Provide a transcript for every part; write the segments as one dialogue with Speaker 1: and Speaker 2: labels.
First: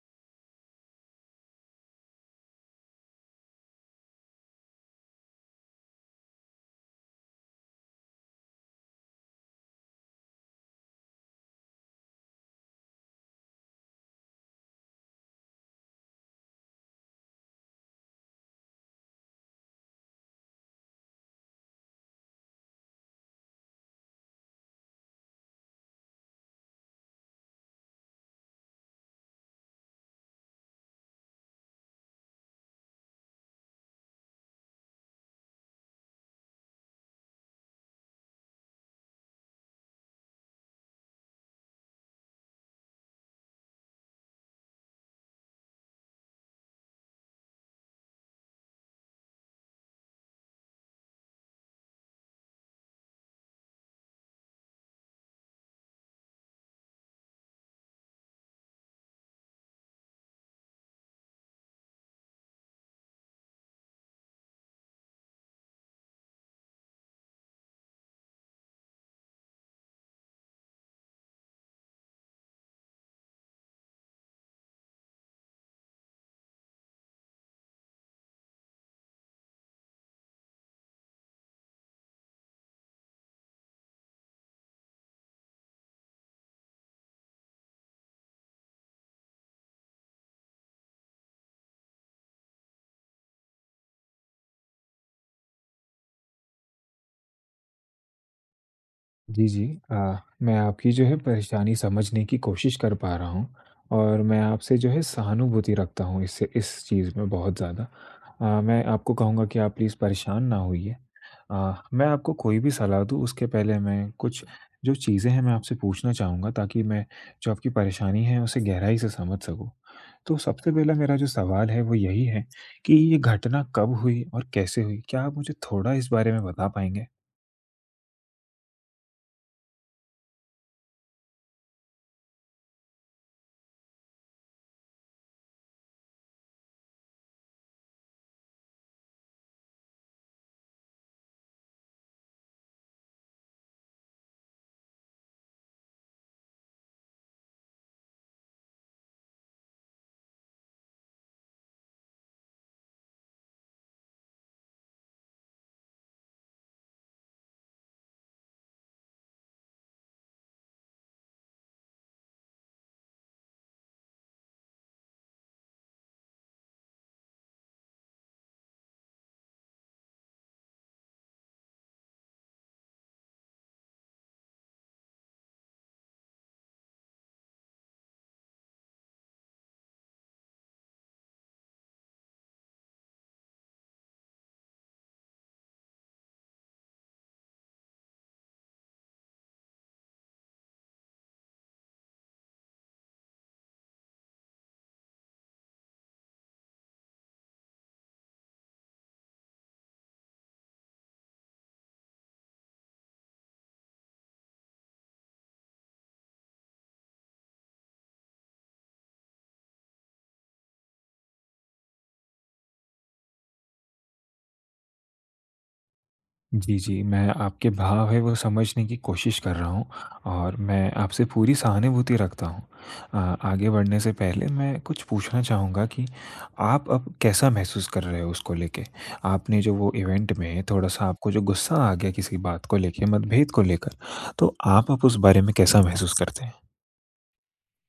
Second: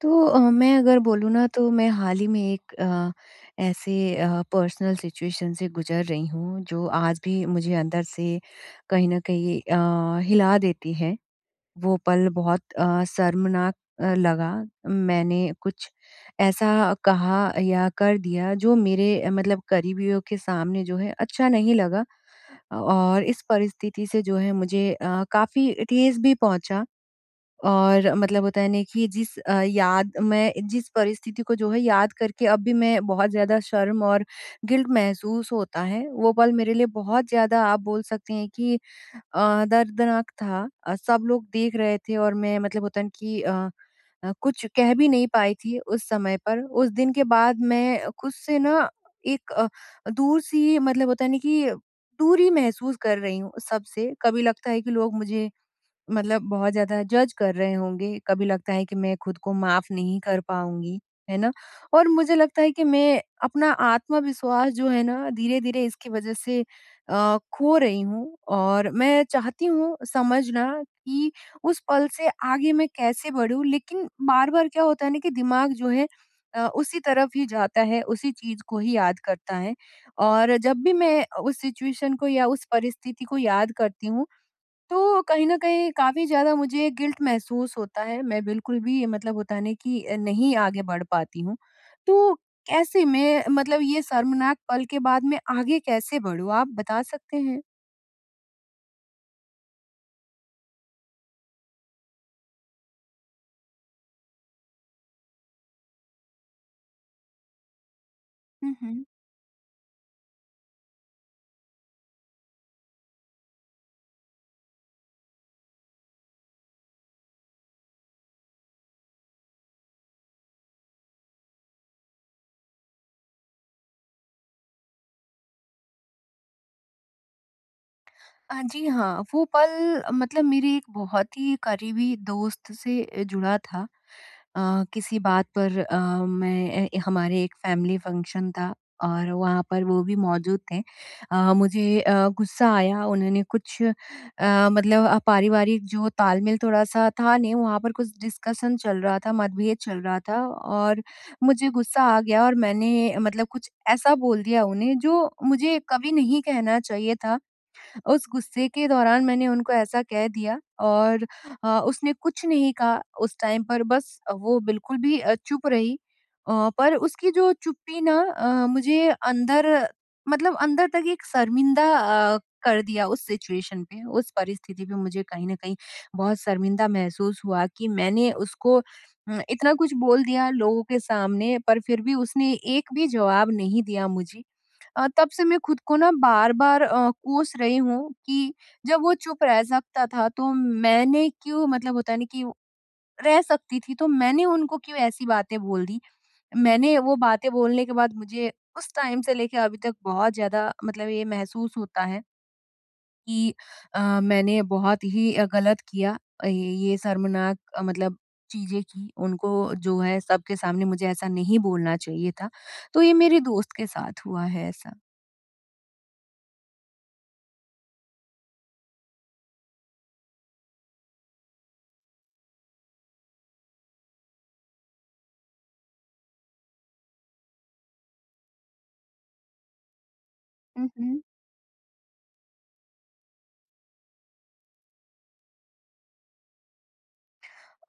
Speaker 1: तो मैं अगर बोलूँ ना तो मैं हाल ही में एक ऐसे पर्सनल सिचुएशन से गुजर रही हूँ जो आज भी मुझे अंदर से कहीं न कहीं हिला देती है। वो पल बहुत शर्मनाक लगा। मैंने कुछ ऐसा कहा या कर दिया जो मेरे मतलब करीबियों के सामने जो है अच्छा नहीं लगा। और इस परिस्थिति से जो है मुझे काफ़ी ठेस भी पहुँचा और मतलब होता है ना कि जिस अ, याद मैं जिस परिस्थिति को जो है याद करके अब भी मैं बहुत ज़्यादा शर्म और गिल्ट महसूस होता है। वो पल मेरे लिए बहुत ज़्यादा आप बोल सकते हैं कि दर्दनाक था। सब लोग देख रहे थे और मैं मतलब होता है ना कि कुछ कह भी नहीं पाई थी उस समय पर। उस दिन के बाद मैं खुद से ना एक दूर सी मतलब होता है ना कि दूरी महसूस कर रही हूँ सबसे। कभी लगता है कि लोग मुझे मतलब बहुत ज़्यादा जज कर रहे होंगे, कभी लगता है कि मैं खुद को माफ़ नहीं कर पाऊँगी, है ना? और मुझे लगता है कि मैं अपना आत्मविश्वास जो है ना धीरे-धीरे इसकी वज़ह से खो रही हूँ और मैं चाहती हूँ समझना कि उस पल से आगे मैं कैसे बढ़ूँ? लेकिन बार-बार क्या होता है ना कि दिमाग जो है उसी तरफ ही जाता है, उसी चीज़ को ही याद करता है और जब भी मैं उस सिचुएशन को या उस परिस्थिति को याद करती हूँ तो कहीं न कहीं काफ़ी ज़्यादा मुझे गिल्ट महसूस होता है। मैं बिल्कुल भी मतलब होता है ना कि नहीं आगे बढ़ पाती हूँ। तो कैसे मैं मतलब ये शर्मनाक पल के बाद मैं आगे कैसे बढ़ूँ? आप बता सकते हैं?
Speaker 2: जी, जी। अ, मैं आपकी जो है परेशानी समझने की कोशिश कर पा रहा हूँ और मैं आपसे जो है सहानुभूति रखता हूँ इससे इस चीज़ में बहुत ज़्यादा।
Speaker 1: हुँ,
Speaker 2: मैं
Speaker 1: हुँ।
Speaker 2: आपको कहूँगा कि आप प्लीज़ परेशान ना होइए। मैं आपको कोई भी सलाह दूँ उसके पहले मैं कुछ जो चीज़ें हैं मैं आपसे पूछना चाहूँगा ताकि मैं जो आपकी परेशानी है उसे गहराई से समझ सकूँ। तो सबसे पहला मेरा जो सवाल है वो यही है कि ये घटना कब हुई और कैसे हुई? क्या आप मुझे थोड़ा इस बारे में बता पाएँगे?
Speaker 1: जी हाँ, वो पल मतलब मेरे एक बहुत ही करीबी दोस्त से जुड़ा था। किसी बात पर हमारे एक फैमिली फंक्शन था और वहाँ पर वो भी मौजूद थे। मुझे गुस्सा आया उन्होंने कुछ मतलब पारिवारिक जो तालमेल थोड़ा-सा था नहीं वहाँ पर कुछ डिस्कशन चल रहा था, मतभेद चल रहा था और मुझे गुस्सा आ गया और मैंने मतलब कुछ ऐसा बोल दिया उन्हें जो मुझे कभी नहीं कहना चाहिए था। उस गुस्से के दौरान मैंने उनको ऐसा कह दिया और उसने कुछ नहीं कहा उस टाइम पर बस वो बिल्कुल भी चुप रही पर उसकी जो चुप्पी ना मुझे अंदर मतलब अंदर तक एक शर्मिंदा कर दिया उस सिचुएशन पे उस परिस्थिति पे मुझे कहीं ना कहीं बहुत शर्मिंदा महसूस हुआ कि मैंने उसको इतना कुछ बोल दिया लोगों के सामने पर फिर भी उसने एक भी जवाब नहीं दिया मुझे तब से मैं खुद को ना बार-बार कोस रही हूँ कि जब वो चुप रह सकता था तो मैंने क्यों मतलब होता है ना कि रह सकती थी तो मैंने उनको क्यों ऐसी बातें बोल दी। मैंने वो बातें बोलने के बाद मुझे उस टाइम से लेके अभी तक बहुत ज़्यादा मतलब ये महसूस होता है कि मैंने बहुत ही गलत किया। ये शर्मनाक मतलब चीज़ें की उनको जो है सबके सामने मुझे ऐसा नहीं बोलना चाहिए था। तो ये मेरे दोस्त के साथ हुआ है ऐसा।
Speaker 2: जी, जी। मैं आपके भाव है वो समझने की कोशिश कर रहा हूँ और मैं आपसे पूरी सहानुभूति रखता हूँ। अ, आगे बढ़ने से पहले मैं कुछ पूछना चाहूँगा कि आप अब कैसा महसूस कर रहे हो उसको लेके? आपने जो वो इवेंट में
Speaker 1: हुँ,
Speaker 2: थोड़ा-सा
Speaker 1: हुँ।
Speaker 2: आपको जो गुस्सा आ गया किसी बात को लेके, मतभेद को लेकर, तो आप अब उस बारे में कैसा महसूस करते हैं?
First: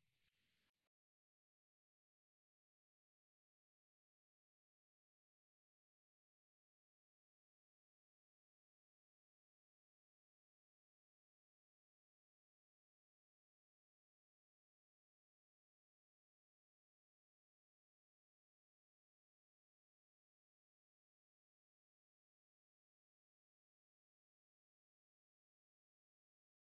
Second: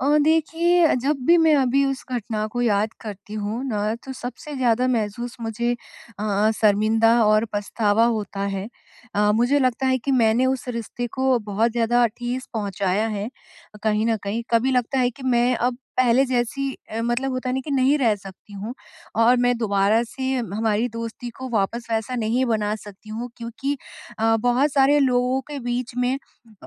Speaker 1: देखिए जब भी मैं अभी उस घटना को याद करती हूँ ना तो सबसे ज़्यादा महसूस मुझे शर्मिंदा और पछतावा होता है। मुझे लगता है कि मैंने उस रिश्ते को बहुत ज़्यादा ठेस पहुँचाया है कहीं न कहीं। कभी लगता है कि मैं अब पहले जैसी मतलब होता है ना कि नहीं रह सकती हूँ और मैं दोबारा से हमारी दोस्ती को वापस वैसा नहीं बना सकती हूँ क्योंकि बहुत सारे लोगों के बीच में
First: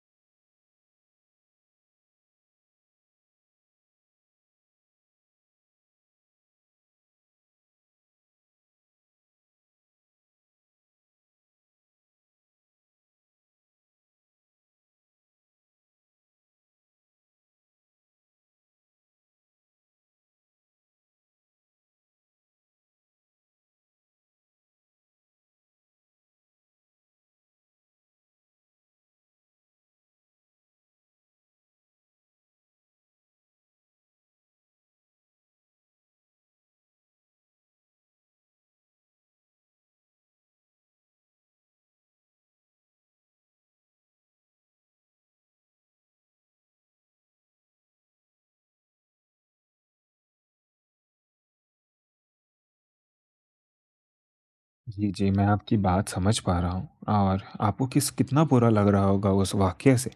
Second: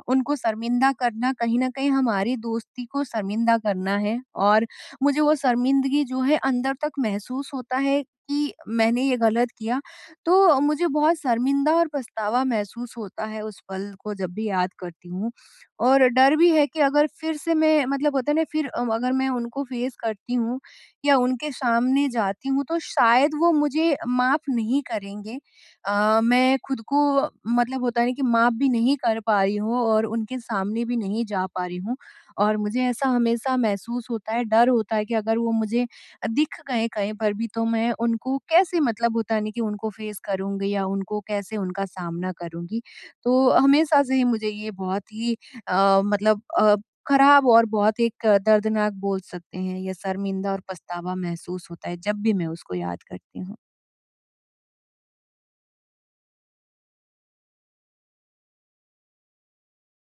Speaker 1: उनको शर्मिंदा करना कहीं न कहीं हमारी दोस्ती को शर्मिंदा करना है और मुझे वो शर्मिंदगी जो है अंदर तक महसूस होता है कि मैंने ये गलत किया, तो मुझे बहुत शर्मिंदा और पछतावा महसूस होता है उस पल को जब भी याद करती हूँ। और डर भी है कि अगर फिर से मैं मतलब होता है ना फिर अगर मैं उनको फेस करती हूँ या उनके सामने जाती हूँ तो शायद वो मुझे माफ़ नहीं करेंगे। मैं खुद को मतलब होता है ना कि माफ़ भी नहीं कर पा रही हूँ और उनके सामने भी नहीं जा पा रही हूँ और मुझे ऐसा हमेशा महसूस होता है, डर होता है कि अगर वो मुझे दिख गए कहीं पर भी तो मैं उनको कैसे मतलब होता है ना कि उनको फ़ेस करूँगी या उनको कैसे उनका सामना करूँगी। तो हमेशा से ही मुझे ये बहुत ही मतलब खराब और बहुत एक दर्दनाक बोल सकते हैं या शर्मिंदा और पछतावा महसूस होता है, जब भी मैं उसको याद करती हूँ।
Speaker 2: जी, जी, मैं आपकी बात समझ पा रहा हूँ और आपको किस कितना बुरा लग रहा होगा उस वाक़ये से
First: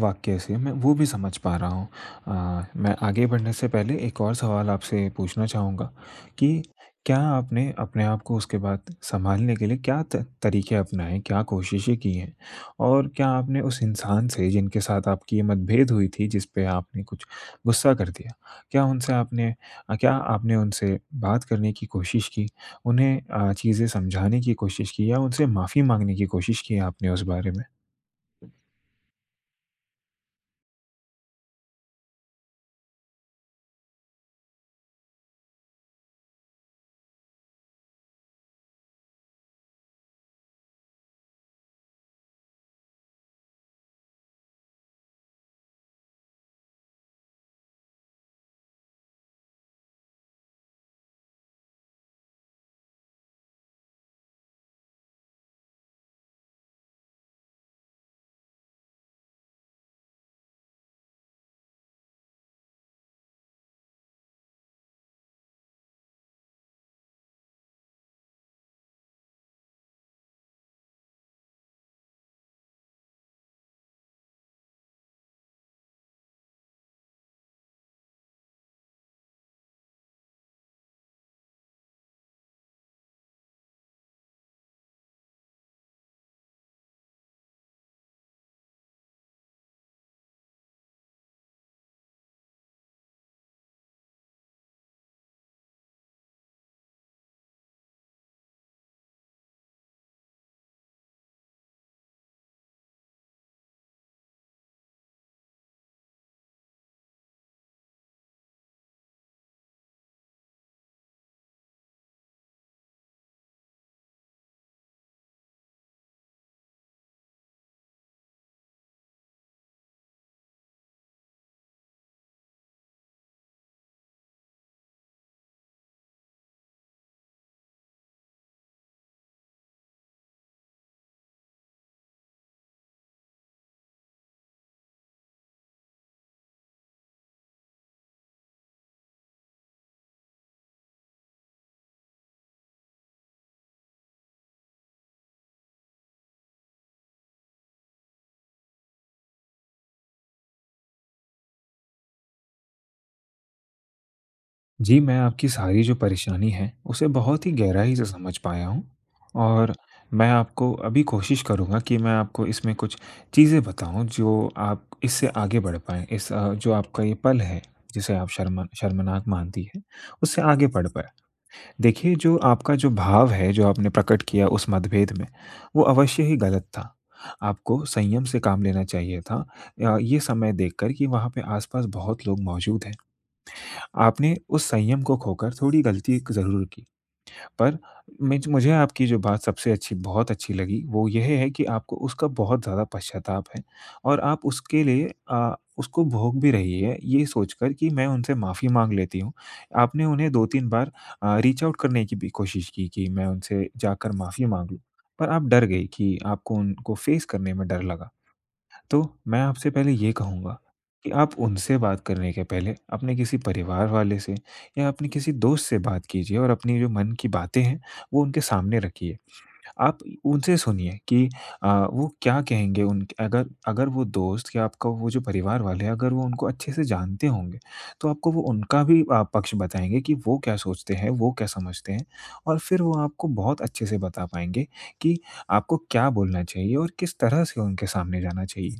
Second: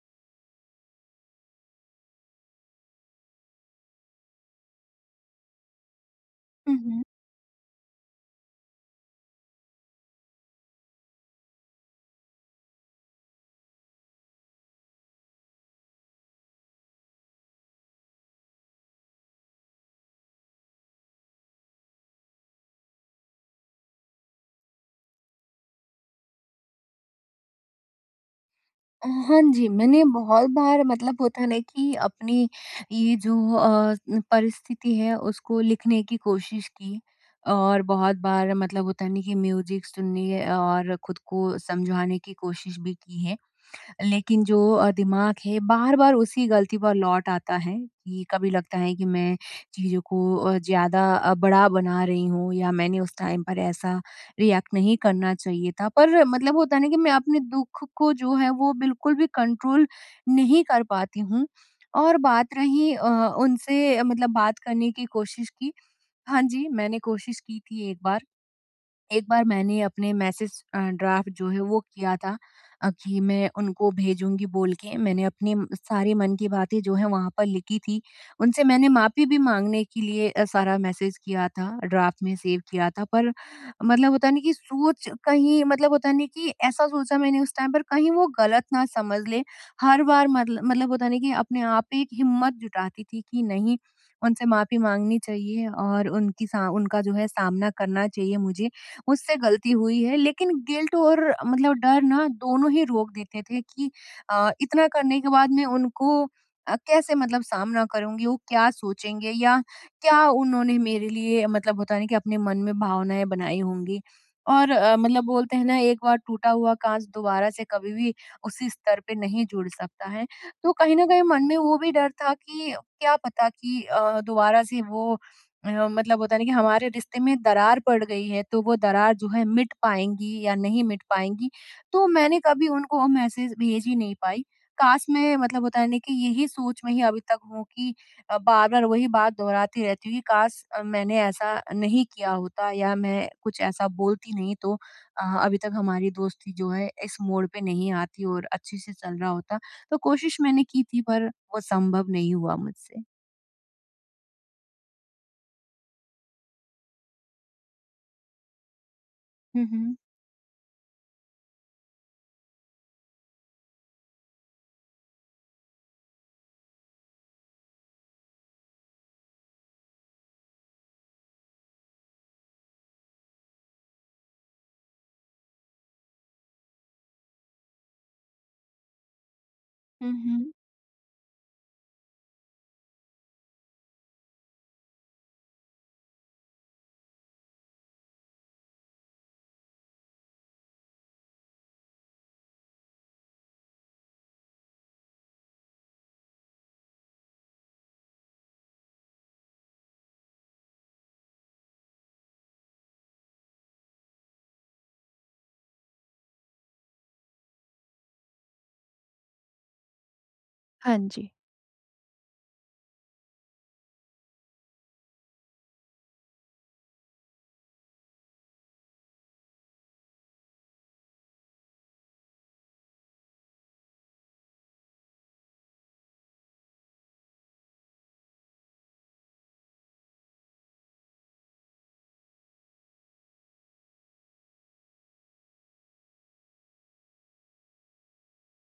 Speaker 2: वाक़ये से मैं वो भी समझ पा रहा हूँ। मैं आगे बढ़ने से पहले एक और सवाल आपसे पूछना चाहूँगा कि
Speaker 1: हुँ, हुँ।
Speaker 2: क्या आपने अपने आप को उसके बाद सँभालने के लिए क्या त तरीके अपनाए, क्या कोशिशें की हैं? और क्या आपने उस इंसान से जिनके साथ आपकी ये मतभेद हुई थी, जिस पे आपने कुछ गुस्सा कर दिया, क्या उनसे आपने क्या आपने उनसे बात करने की कोशिश की? उन्हें चीज़ें समझाने की कोशिश की या उनसे माफ़ी माँगने की कोशिश की आपने उस बारे में?
Speaker 1: हाँ जी, मैंने बहुत बार मतलब होता है ना कि अपनी ये जो परिस्थिति है उसको लिखने की कोशिश की और बहुत बार मतलब होता है ना कि म्यूजिक सुनने और खुद को समझाने की कोशिश भी की है। लेकिन जो दिमाग है बार-बार उसी गलती पर लौट आता है कि कभी लगता है कि मैं चीज़ों को ज़्यादा बड़ा बना रही हूँ या मैंने उस टाइम पर ऐसा रिएक्ट नहीं करना चाहिए था। पर मतलब होता है ना कि मैं अपने दुःख को जो है वो बिल्कुल भी कंट्रोल नहीं कर पाती हूँ। और बात रही उनसे मतलब बात करने की कोशिश की। हाँ जी, मैंने कोशिश की थी एक बार। एक बार मैंने अपने मैसेज ड्राफ्ट जो है वो किया था कि मैं उनको भेजूँगी बोल के मैंने अपने सारे मन की बातें जो है वहाँ पर लिखी थी। उनसे मैंने माफ़ी भी माँगने के लिए सारा मैसेज किया था, ड्राफ्ट में सेव किया था पर मतलब होता है ना कि सोच कहीं मतलब होता है ना कि ऐसा सोचा मैंने उस टाइम पर कहीं वो गलत ना समझ ले। हर बार मतलब होता है ना कि अपने आप पे एक हिम्मत जुटाती थी कि नहीं उनसे माफ़ी माँगनी चाहिए और उनकी सा उनका जो है सामना करना चाहिए मुझे। मुझसे गलती हुई है लेकिन गिल्ट और मतलब डर ना दोनों ही रोक देते थे कि इतना करने के बाद मैं उनको कैसे मतलब सामना करूंगी वो क्या सोचेंगे या क्या उन्होंने मेरे लिए मतलब होता नहीं कि अपने मन में भावनाएं बनाई होंगी और मतलब बोलते हैं ना एक बार टूटा हुआ कांच दोबारा से कभी भी उसी स्तर पे नहीं जुड़ सकता है तो कहीं ना कहीं मन में वो भी डर था कि क्या पता कि दोबारा से वो मतलब होता है ना कि हमारे रिश्ते में दरार पड़ गई है तो वो दरार जो है मिट पाएँगी या नहीं मिट पाएँगी। तो मैंने कभी उनको वो मैसेज भेज ही नहीं पाई। काश मैं मतलब होता है ना कि यही सोच में ही अभी तक हूँ कि बार-बार वही बात दोहराती रहती हूँ कि काश मैंने ऐसा नहीं किया होता या मैं कुछ ऐसा बोलती नहीं तो अभी तक हमारी दोस्ती जो है इस मोड़ पे नहीं आती और अच्छे से चल रहा होता। तो कोशिश मैंने की थी पर वो संभव नहीं हुआ मुझसे।
Speaker 2: जी, मैं आपकी सारी जो परेशानी है, उसे बहुत ही गहराई से समझ पाया हूँ
Speaker 1: हुँ,
Speaker 2: और
Speaker 1: हुँ।
Speaker 2: मैं आपको अभी कोशिश करूँगा कि मैं आपको इसमें कुछ चीज़ें बताऊँ जो आप इससे आगे बढ़ पाएँ। इस जो आपका ये पल है, जिसे आप शर्मा शर्मनाक मानती हैं, उससे आगे बढ़ पाएँ। देखिए, जो आपका जो भाव है, जो आपने प्रकट किया उस मतभेद में, वो अवश्य ही गलत था। आपको संयम से काम लेना चाहिए था
Speaker 1: हुँ,
Speaker 2: ये
Speaker 1: हुँ।
Speaker 2: समय देखकर कि वहाँ पे आस-पास बहुत लोग मौजूद हैं। आपने उस संयम को खोकर थोड़ी गलती क ज़रूर की। पर मिज मुझे आपकी जो बात सबसे अच्छी बहुत अच्छी लगी, वो यह है कि आपको उसका बहुत ज़्यादा पश्चाताप है और आप उसके लिए उसको भोग भी रही है, ये सोचकर कि मैं उनसे माफ़ी माँग लेती हूँ। आपने उन्हें 2-3 बार रीच आउट करने की भी कोशिश की कि मैं उनसे जाकर माफ़ी माँग लूँ, पर आप डर गई कि आपको उनको फ़ेस करने में डर लगा। तो मैं आपसे पहले ये कहूँगा
Speaker 1: हाँ
Speaker 2: कि
Speaker 1: जी।
Speaker 2: आप उनसे बात करने के पहले अपने किसी परिवार वाले से या अपने किसी दोस्त से बात कीजिए और अपनी जो मन की बातें हैं वो उनके सामने रखिए आप उनसे सुनिए कि वो क्या कहेंगे उन अगर अगर वो दोस्त या आपका वो जो परिवार वाले हैं, अगर वो उनको अच्छे से जानते होंगे, तो आपको वो उनका भी पक्ष बताएँगे कि वो क्या सोचते हैं, वो क्या समझते हैं और फिर वो आपको बहुत अच्छे से बता पाएँगे कि आपको क्या बोलना चाहिए और किस तरह से उनके सामने जाना चाहिए।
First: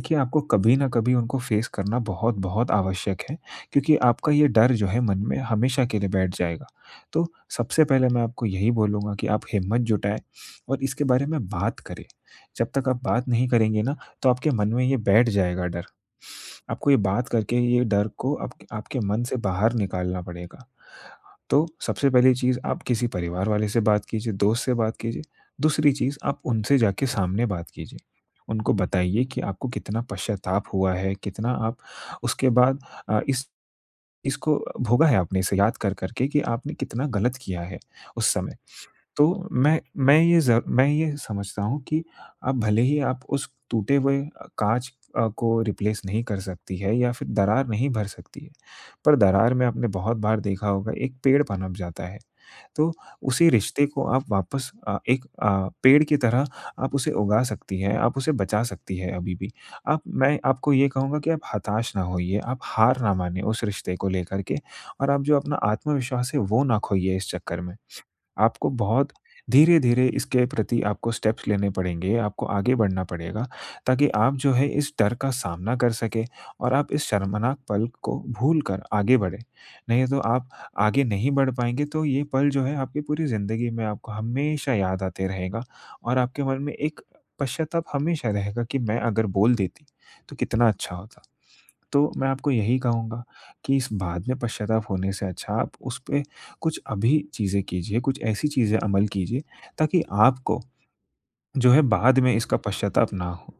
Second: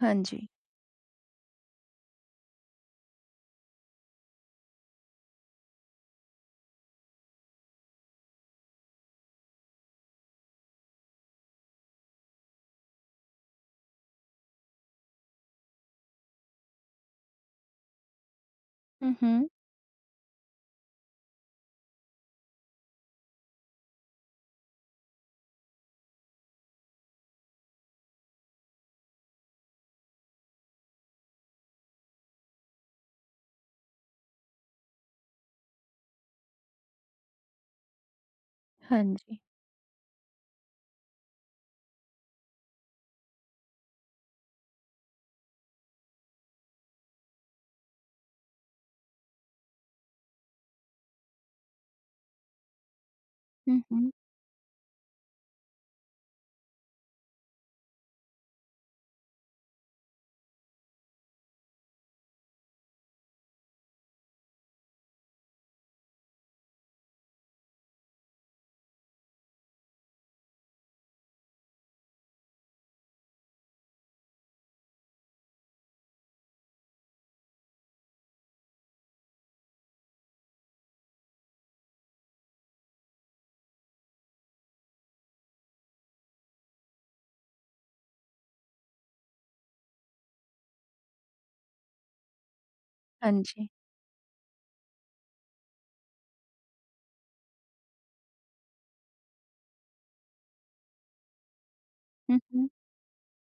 Speaker 1: हाँ
Speaker 2: आपको
Speaker 1: जी।
Speaker 2: कभी न कभी उनको फेस करना बहुत-बहुत आवश्यक है, क्योंकि आपका ये डर जो है मन में हमेशा के लिए बैठ जाएगा। तो सबसे पहले मैं आपको यही बोलूँगा कि आप हिम्मत जुटाएँ और इसके बारे में बात करें। जब तक आप बात नहीं करेंगे ना, तो आपके मन में ये बैठ जाएगा डर। आपको ये बात करके ये डर को आपके आपके
Speaker 1: हुँ,
Speaker 2: मन से
Speaker 1: हुँ।
Speaker 2: बाहर निकालना पड़ेगा। तो सबसे पहली चीज़ आप किसी परिवार वाले से बात कीजिए, दोस्त से बात कीजिए। दूसरी चीज़ आप उनसे जाके सामने बात कीजिए। उनको बताइए कि आपको कितना पश्चाताप हुआ है, कितना आप उसके बाद इस इसको भोगा है आपने, इसे याद कर के कि आपने कितना गलत किया है उस समय।
Speaker 1: हाँ
Speaker 2: तो
Speaker 1: जी।
Speaker 2: मैं मैं ये ज़ मैं ये समझता हूँ कि आप भले ही आप उस टूटे हुए काँच को रिप्लेस नहीं कर सकती है या फिर दरार नहीं भर सकती है। पर दरार में आपने बहुत बार देखा होगा एक पेड़ पनप जाता है। तो उसी
Speaker 1: हुँ,
Speaker 2: रिश्ते को
Speaker 1: हुँ।
Speaker 2: आप वापस एक पेड़ की तरह आप उसे उगा सकती हैं, आप उसे बचा सकती हैं अभी भी। आप मैं आपको ये कहूँगा कि आप हताश ना होइए, आप हार ना मानिए उस रिश्ते को लेकर के और आप जो अपना आत्मविश्वास है वो ना खोइए इस चक्कर में। आपको बहुत धीरे-धीरे इसके प्रति आपको स्टेप्स लेने पड़ेंगे, आपको आगे बढ़ना पड़ेगा, ताकि आप जो है इस डर का सामना कर सकें और आप इस शर्मनाक पल को भूल कर आगे बढ़ें। नहीं तो आप आगे नहीं बढ़ पाएँगे तो ये पल जो है आपकी पूरी ज़िंदगी में आपको हमेशा याद आते रहेगा और आपके मन में एक पश्चाताप हमेशा रहेगा कि मैं अगर बोल देती, तो कितना अच्छा होता। तो मैं आपको यही कहूँगा
Speaker 1: हाँ जी।
Speaker 2: कि इस बाद में पश्चाताप होने से अच्छा आप उस पे कुछ अभी चीज़ें कीजिए, कुछ ऐसी चीज़ें अमल कीजिए ताकि आपको जो है बाद में
Speaker 1: हुँ,
Speaker 2: इसका
Speaker 1: हुँ।
Speaker 2: पश्चाताप ना हो।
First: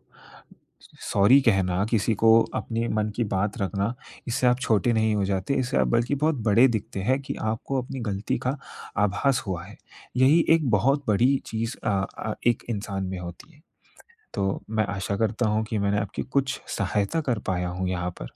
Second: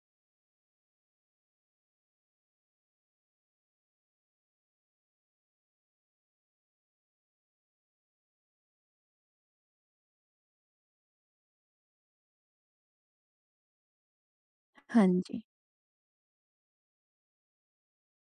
Speaker 2: सॉरी कहना, किसी को अपने मन की बात रखना, इससे आप छोटे नहीं हो जाते, इससे आप बल्कि बहुत बड़े दिखते हैं कि आपको अपनी गलती का आभास हुआ है। यही एक बहुत बड़ी चीज़ एक इंसान में होती है। तो मैं
Speaker 1: हाँ
Speaker 2: आशा
Speaker 1: जी।
Speaker 2: करता हूँ कि मैंने आपकी कुछ सहायता कर पाया हूँ यहाँ पर।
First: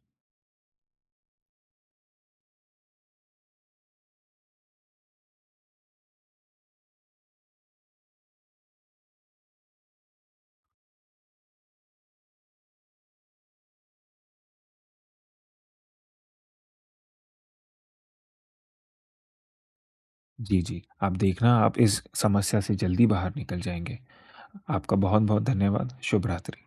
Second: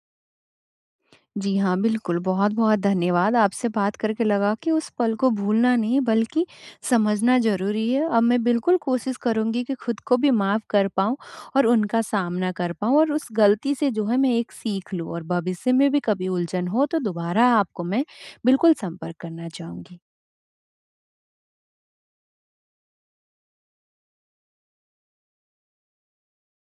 Speaker 1: जी हाँ, बिल्कुल, बहुत-बहुत धन्यवाद। आपसे बात करके लगा कि उस पल को भूलना नहीं बल्कि समझना ज़रूरी है। अब मैं बिल्कुल कोशिश करूँगी कि खुद को भी माफ़ कर पाऊँ और उनका सामना कर पाऊँ और उस गलती से जो है मैं एक सीख लूँ और भविष्य में भी कभी उलझन हो तो दोबारा आपको मैं बिल्कुल संपर्क करना चाहूँगी।
Speaker 2: जी, जी। आप देखना आप इस समस्या से जल्दी बाहर निकल जाएँगे। आपका बहुत-बहुत धन्यवाद। शुभ रात्रि।